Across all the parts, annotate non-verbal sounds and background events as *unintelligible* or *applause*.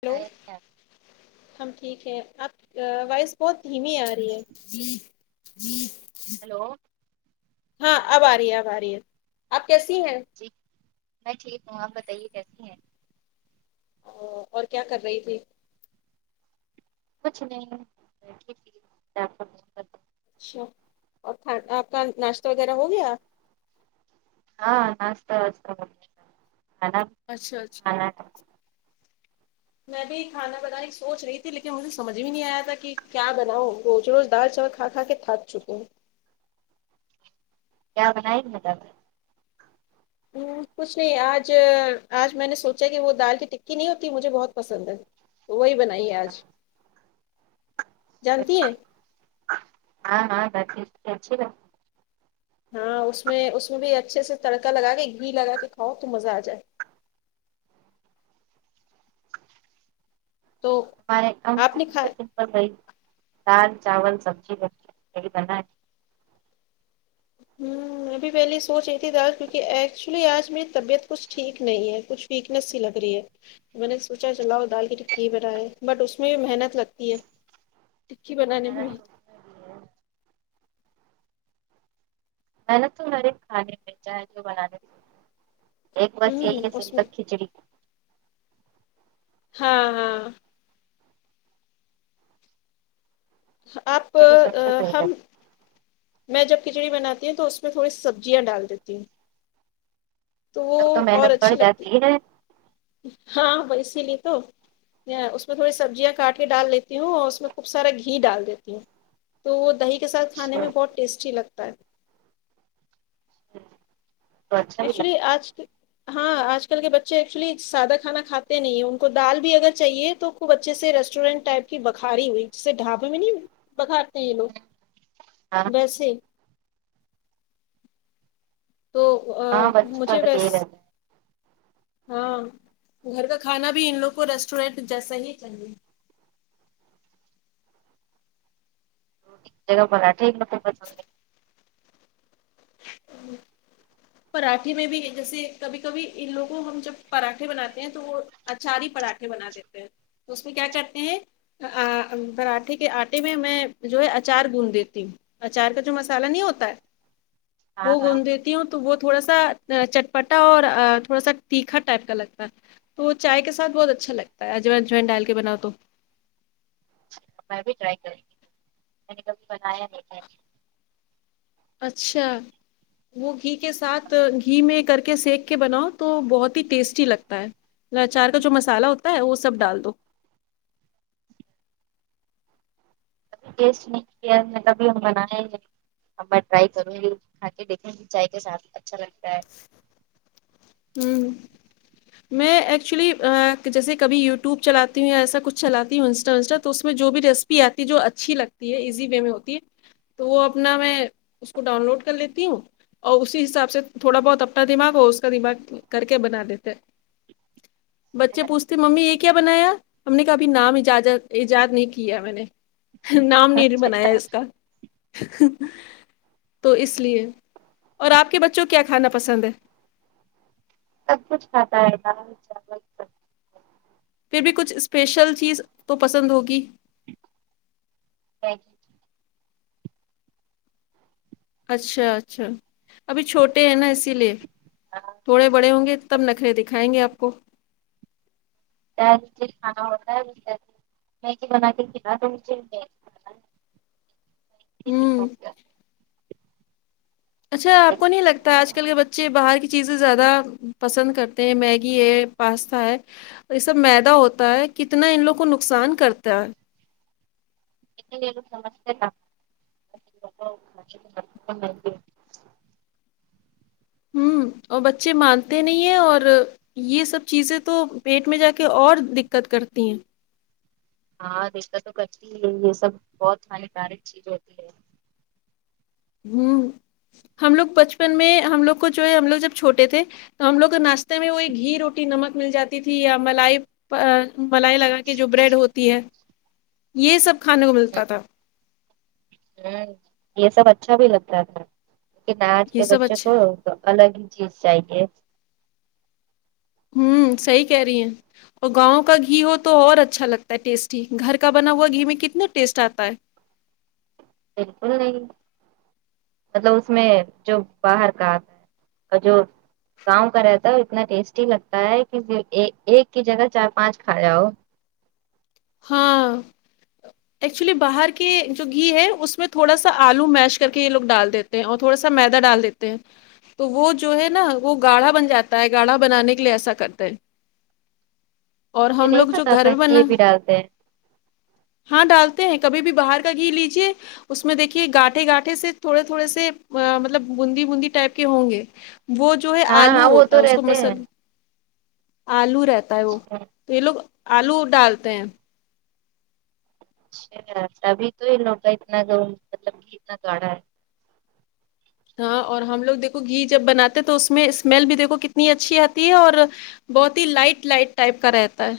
Hello ہم ٹھیک ہیں آپ وائس بہت دھیمی آ رہی ہے ہیلو ہاں اب آ رہی ہے اب آ رہی ہے آپ کیسی ہیں جی میں ٹھیک ہوں آپ بتائیے کیسی ہیں او اور کیا کر رہی تھی کچھ نہیں بیٹھی تھی *unintelligible* اچھا اور کھان آپ کا ناشتہ وغیرہ ہو گیا ہاں ناشتہ واشتا ہو گیا کھانا اچھا اچھا ا *unintelligible* میں بھی کھانا بنائی کی سوچ رہی تھی لیکن مجھے سمجھ بھی نہیں آیا تھا کہ کیا بناؤ روز روز دال چاول کھا کھا کے تھک چکے ہے کیا بنائی ہے میڈم اچ ہوں، *unintelligible* کچھ نہیں آج آج میں نے سوچا کہ وہ دال کی ٹکی نہیں ہوتی مجھے بہت پسند ہے تو وہی بنائی ہے آج جانتی ہیں ہاں ہاں بق اچھی گا *unintelligible* ہاں اس میں اس میں بھی اچھے سے تڑکا لگا کے گھی لگا کے کھاؤ تو مزہ آ جائے ا تو ے آپ نے کھا سمپل ب دال چاول سبزی سبی پ بنا *unintelligible* *inaudible* میں بھی پہلیے سوچ رہی تھی دال کیونکہ ایکچولی آج میری طبیعت کچھ ٹھیک نہیں ہے کچھ ویکنیس سی لگ رہی ہے میں نے سوچا چلاؤ دال کی ٹکی ہی بنائے بٹ اس میں بھی محنت لگتی ہے ٹکی ہاں، بنانے میں محنت تو اس میں بھی ہے، میں نے تو میرے کھانے میں چاہے جو بنانے ایک بس ہوں یہی ہے اس میں سمپل کھچڑی ہاں ہاں آپ کھچڑی سب سے پہلے ہم میں جب کھچڑی بناتی ہوں تو اس میں تھوڑی سبزیاں ڈال دیتی ہوں تو وہ تب اور محنت بڑھ اچھی لگتی جاتی ہے ہاں اسی لیے تو اس میں تھوڑی سبزیاں کاٹ کے ڈال دیتی ہوں اور اس میں خوب سارا گھی ڈال دیتی ہوں تو وہ دہی کے ساتھ کھانے میں بہت ٹیسٹی لگتا ہے تو اچھا بھی ایکچولی لگتا آج ہاں آج کل کے بچے ایکچولی سادہ کھانا کھاتے نہیں ہیں ان کو دال بھی اگر چاہیے تو خوب اچھے سے ریسٹورینٹ ٹائپ کی بخاری ہوئی جسے ڈھابے میں نہیں بکھارتے یہ ہے۔ لوگ ویسے ہی تو ہاں بچوں کا مجھے تو ویس یہی رہتا ہے ہاں گھر کا کھانا بھی ان لوگ کو ریسٹورینٹ جیسا ہی چاہیے *unintelligible* پراٹھے میں بھی جیسے کبھی کبھی ان لوگوں ہم جب پراٹھے بناتے ہیں تو وہ اچاری پراٹھے بنا دیتے ہیں اس میں کیا کرتے ہیں ا پراٹھے کے آٹے میں جو ہے اچار گند دیتی ہوں اچار کا جو مسالہ نہیں ہوتا ہے وہ ہاں ہاں گندھ دیتی ہوں تو وہ تھوڑا سا چٹپٹا اور تھوڑا سا تیکھا ٹائپ کا لگتا ہے تو وہ چائے کے ساتھ بہت اچھا لگتا ہے *unintelligible* ڈال کے بناؤ تو میں بھی ٹرائی کرونگی میں نے کبھی بنایا نہیں تھا اچھا وہ گھی کے ساتھ گھی میں کر کے سیک کے بناؤ تو بہت ہی ٹیسٹی لگتا ہے جو چار کا جو مسالہ ہوتا ہے وہ سب ڈالدو *unintelligible* اب میں ٹرائی کروں گی کھا کے دیکھوں گی چائے کے ساتھ اچھا لگتا ہے ہمم میں ایکچولی جیسے کبھی یوٹیوب چلاتی ہوں یا ایسا کچھ چلاتی ہوں انسٹا ونسٹا تو اس میں جو بھی ریسیپی آتی ہے جو اچھی لگتی ہے ایزی وے میں ہوتی ہے تو وہ اپنا میں اسکو ڈاؤن لوڈ کر لیتی ہوں اور اسی حساب سے تھوڑا بہت اپنا دماغ اور *unintelligible* کر کے بنا دیتے بچے پوچھتے ممی یہ کیا بنایا ہم نے کبھی نام اجازت ایجاد نہیں کیاہے میں نے نام نہیں بنایا اچھا اس کا تو اس لیے اور آپ کے بچوں کو کیا کھانا پسند ہے سب کچھ کھاتا ہے دال چاول سبزی پھر بھی کچھ اسپیشل چیز تو پسند ہوگی میگی اچھا اچھا ابھی چھوٹے ہیں نا اسی لیے تھوڑے بڑے ہوں گے تب نخرے دکھائیں گے آپ کو *unintelligible* کھانا ہوں ہے۔ اچھا آپ کو نہیں لگتا ہے آج کل لیکن کے بچے باہر کی چیزیں زیادہ پسند کرتے ہیں میگی یہ پاستا ہے یہ سب مدہ ہوتا ہے کتنا ان لوگ کو نقصان کرتا ہے *unintelligible* ہمم اور بچے مانتے نہیں ہیں اور یہ سب چیزیں تو پیٹ میں جا کے اور دکت کرتی ہیں ہاں دکت تو کرتی ہی ہے یہ سب بہت ہانیکارک چیز ہوتی ہے ہمم ہم لوگ بچپن میں ہم لوگ کو جو ہے ہم لوگ جب چھوٹے تھے تو ہم لوگ کو ناشتے میں وہی گھی روٹی نمک مل جاتی تھی یا ملائی ملائی لگا کے جو بریڈ ہوتی ہے یہ سب کھانے کو ملتاتھا ہ یہ سب اچھا بھی لگتا تھا لیکن آج یہ کے سب بچوں اچھے کو تو الگ ہی چیز چاہیے ہوں صحیح کہہ رہی ہیں اور گاؤں کا گھی ہو تو اور اچھا لگتا ہے ٹیسٹی گھر کا بنا ہوا گھی میں کتنا ٹیسٹ آتا ہے بالکل نہیں مطلب اس میں جو باہر کا آتا ہے اور جو گاؤں کا رہا تو اتنا ٹیسٹی لگتا ہے کہ ایک کی جگہ چار پانچ کھاجاؤ ہاں ایکچولی باہر کے جو گھی ہے اس میں تھوڑا سا آلو میش کر کے یہ لوگ ڈال دیتے اور تھوڑا سا میدا ڈال دیتے ہیں تو وہ جو ہے نا وہ گاڑھا بن جاتا ہے گاڑھا بنانے کے لیے ایسا کرتا ہے مجھے نہیں جو پتا گھر تھا میں کہ بنا یہ بھی ڈالتے ہیں ہاں ڈالتے ہیں کبھی بھی باہر کا گھی لیجیے اس میں دیکھیے گا ٹھے گاٹھے سے تھوڑے تھوڑے سے مطلب بوندی بوندی ٹائپ کے ہوں گے وہ جو ہے ہاں آلو ہاں وہ ہوتا ہے تو اس کو رہتے ہیں مسل آلو رہتا ہے وہ تو یہ لوگ الو ڈالتے ہیں اچھا تبھی تو یہ لوگ کا اتنا مطلب گھی اتنا گاڑا ہے ہاں اور ہم لوگ دیکھو گھی جب بناتے ہیں تو اس میں دیکھو اسمیل بھی دیکھو کتنی اچھی آتی ہے اور بہت ہی لائٹ لائٹ ٹائپ کا رہتا ہے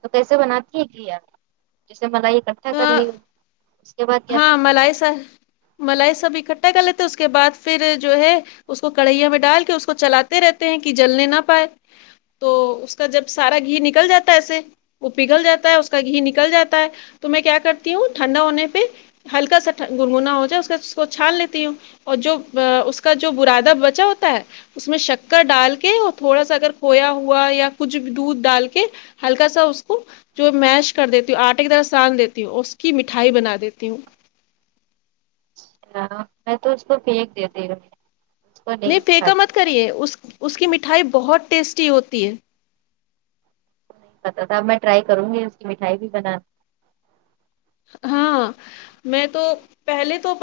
تو کیسے بناتی ہے گھی آپ جیسے ملائی کا اکھٹا کر لی اس کے بعد کیا ہاں کرتی ہے ملائی سا ملائی سب ایکھٹا کر لیتے ہیں اس کے بعد پھر جو ہے اس کو کڑھیا میں ڈال کے اس کو چلاتے رہتے ہیں کہ جلنے نہ پائے تو اس کا جب سارا گھی نکل جاتا ہے ایسے وہ پگھل جاتا ہے اس کا گھی نکل جاتا ہے تو میں کیا کرتی ہوں ٹھنڈا ہونے پہ ہلکا سا گنگنا ہو جائے اس کے بعد اس کو چھان لیتی ہوں اور جو اس کا جو برادہ بچا ہوتا ہے اس میں شکر ڈال کے اور تھوڑا سا اگر کھویا ہوا یا کچھ بھی دودھ ڈال کے ہلکا سا اس کو جو میش کر دیتی آٹے کی طرح سان لیتی ہوں اس کی مٹھائی بنا دیتی ہوں ہاں میں تو اس کو پھیک دیتی ہو نہیں پھکا مت کریے اس اس کی مٹھائی بہت ٹیسٹی ہوتی ہے ہوں نہیں تھا اب میں ٹرائی کروں گی اس کی مٹھائی بھی بنانا ہاں میں تو کی پہلے تو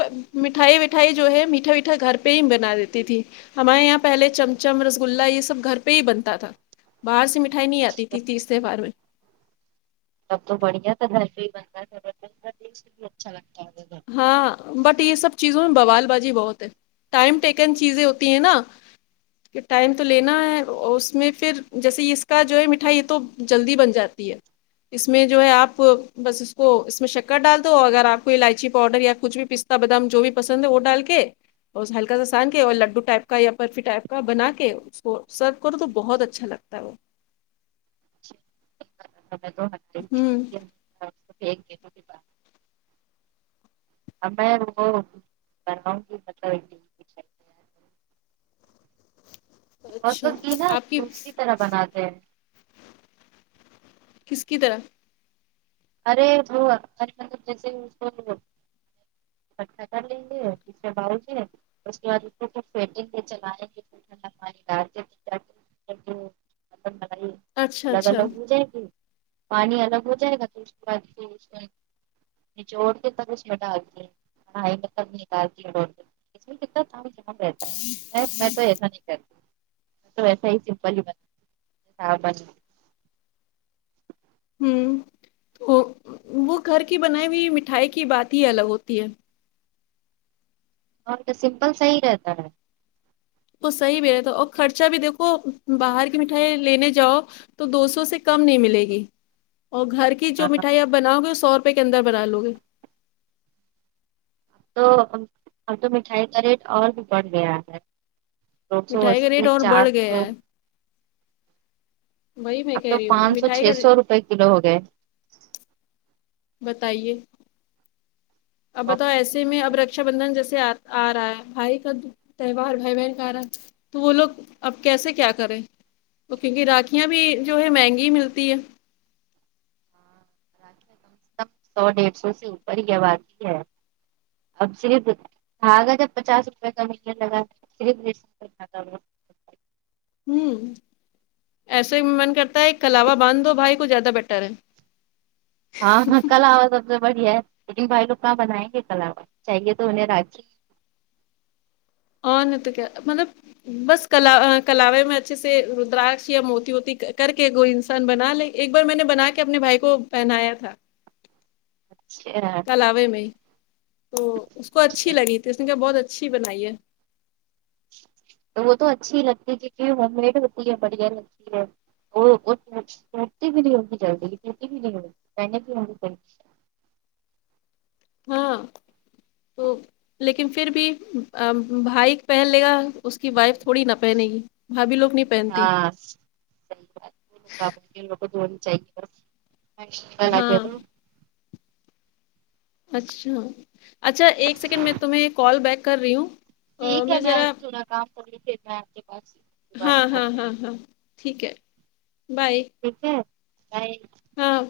مٹھائی وٹھائی جو ہے میٹھا میٹھا گھر پہ ہی بنا دیتی تھی ہمارے یہاں پہلے چھمچم رسگلہ یہ سب گھر پہ ہی بنتا تھا باہر سے میٹھا ئی نہیں آتی تھی تیسرے بار میں تب تو بڑھیا تھا گھر پہ ہی بنتا تھا اچھا لگتا ہے ہاں بٹ یہ سب چیزوں میں بوال بازی بہت ہے ٹائم ٹیکن چیزیں ہوتی ہیں نا کہ ٹائم تو لینا ہے اس میں پھر جیسے اس کا جو ہے مٹھائی یہ تو جلدی بن جاتی ہے اس میں جو ہے اپ بس اس کو اس میں شکر ڈال دو اگر اپ کو الائچی پاوڈر یا کچھ بھی پستہ بادام جو بھی پسند ہے وہ ڈال کے اور اس ہلکا سا سان کے اور لڈو ٹائپ کا یا برفی ٹائپ کا بنا کے سرو کرو تو بہت اچھا لگتا ہے وہ ہوں *unintelligible* اب میں وہ بناوں گی *unintelligible* اور اچھا تو گی نا آپ کی دوسری طرح بناتے ہیں کس کی طرح ارے وہ مطلب جیسے ہی اسکو اٹھا کر لیں گے *unintelligible* اس کے بعد فٹ چلائیں گے *unintelligible* اچھا الگ اچھا الگ ہو جائے گی پانی الگ ہو جائے گا تو اس کے بعد پھر اس میں نچوڑ کے تب اسمے ڈالتے ہے *unintelligible* *unintelligible* میں تو ایسا نہیں کرتی میں تو ایسا ہی سمپل ہی *unintelligible* ہوں وہ وہ گھر کی بنائی ہوئی مٹھائی کی بات ہی الگ ہوتی ہے اور تو سمپل صحیح رہتا ہے وہ صحیح بھی رہتا اور خرچہ بھی دیکھو باہر کی مٹھائی لینے جاؤ تو دو سو سے کم نہیں ملے گی اور گھر کے جو ہاں مٹھائی آپ بناؤ گے سو روپے کے اندر بنا لو گے تو اب تو مٹھائی کا ریٹ اور بھی بڑھ گیا ہے دو سو مٹھائی کا اسی ریٹ اور چار بڑھ سو گیا ہے وہی میں اب کہہ تو رہی ہوں پانچ سو چھ مٹھائی کا سو روپے کلو ہو گئے بتائیے اب بہت بتاؤ ایسے مہنگا میں ہو اب گیا رکشا بندھن جیسے آ رہا ہے بھائی کا تہوار بھائی بہن کا ارہا تو وہ لوگ اب کیسے کیا کریں تو کیونکہ راکیاں بھی جو ہے مہنگی ہی ملتی ہے ہاں کم سے سو ڈیڑھ سو سے اوپر ہی آواتی ہے اب صرف دھاگا جب پچاس روپے کا ملنے لگا صرف *unintelligible* ہوں ایسے من کرتا ہے کلاوہ باندھ دو بھائی کو زیادہ بیٹر ہے ہاں ہاں کلاوہ سب سے بڑھیا ہے لیکن بھائی لوگ کہاں بنائیں گے کلا وہ چاہیے تو انہیں راکھی اور نہیں تو کیا مطلب بس کلا کلاوے میں اچھے سے ردراکش یا موتی موتی کر کے وہ انسان بنا لے ایک بار میں نے بنا کے اپنے بھائی کو پہنایا تھا اچھا کلاوے میں تو اس کو اچھی لگی تھی اس نے کہا بہت اچھی بنائی ہے تو وہ تو اچھی ہی لگتی ہے کیونکہ ہوم میڈ ہوتی ہے بڑھیا لگتی ہے وہوتی بھی نہیں ہوی جلی توتی بھی نہیں *unintelligible* ہاں تو لیکن پھر بھی بھائی پہن لے گا اس کی وائف تھوڑی نہ پہنے گی بھابھی لوگ نہیں پہنتی *unintelligible* کو چاہیے ہاں *unintelligible* اچھا اچھا ایک سیکنڈ میں تمہیں کال بیک کر رہی ہوں آ، ٹھیک ہے میں ذرا تھورا کام کروں پھر میں آپ کے پاس دوبارہ ہاں کول ہاں کر ہاں ہاں ٹھیک ہے بائے ٹھیک ہے بائے ہاں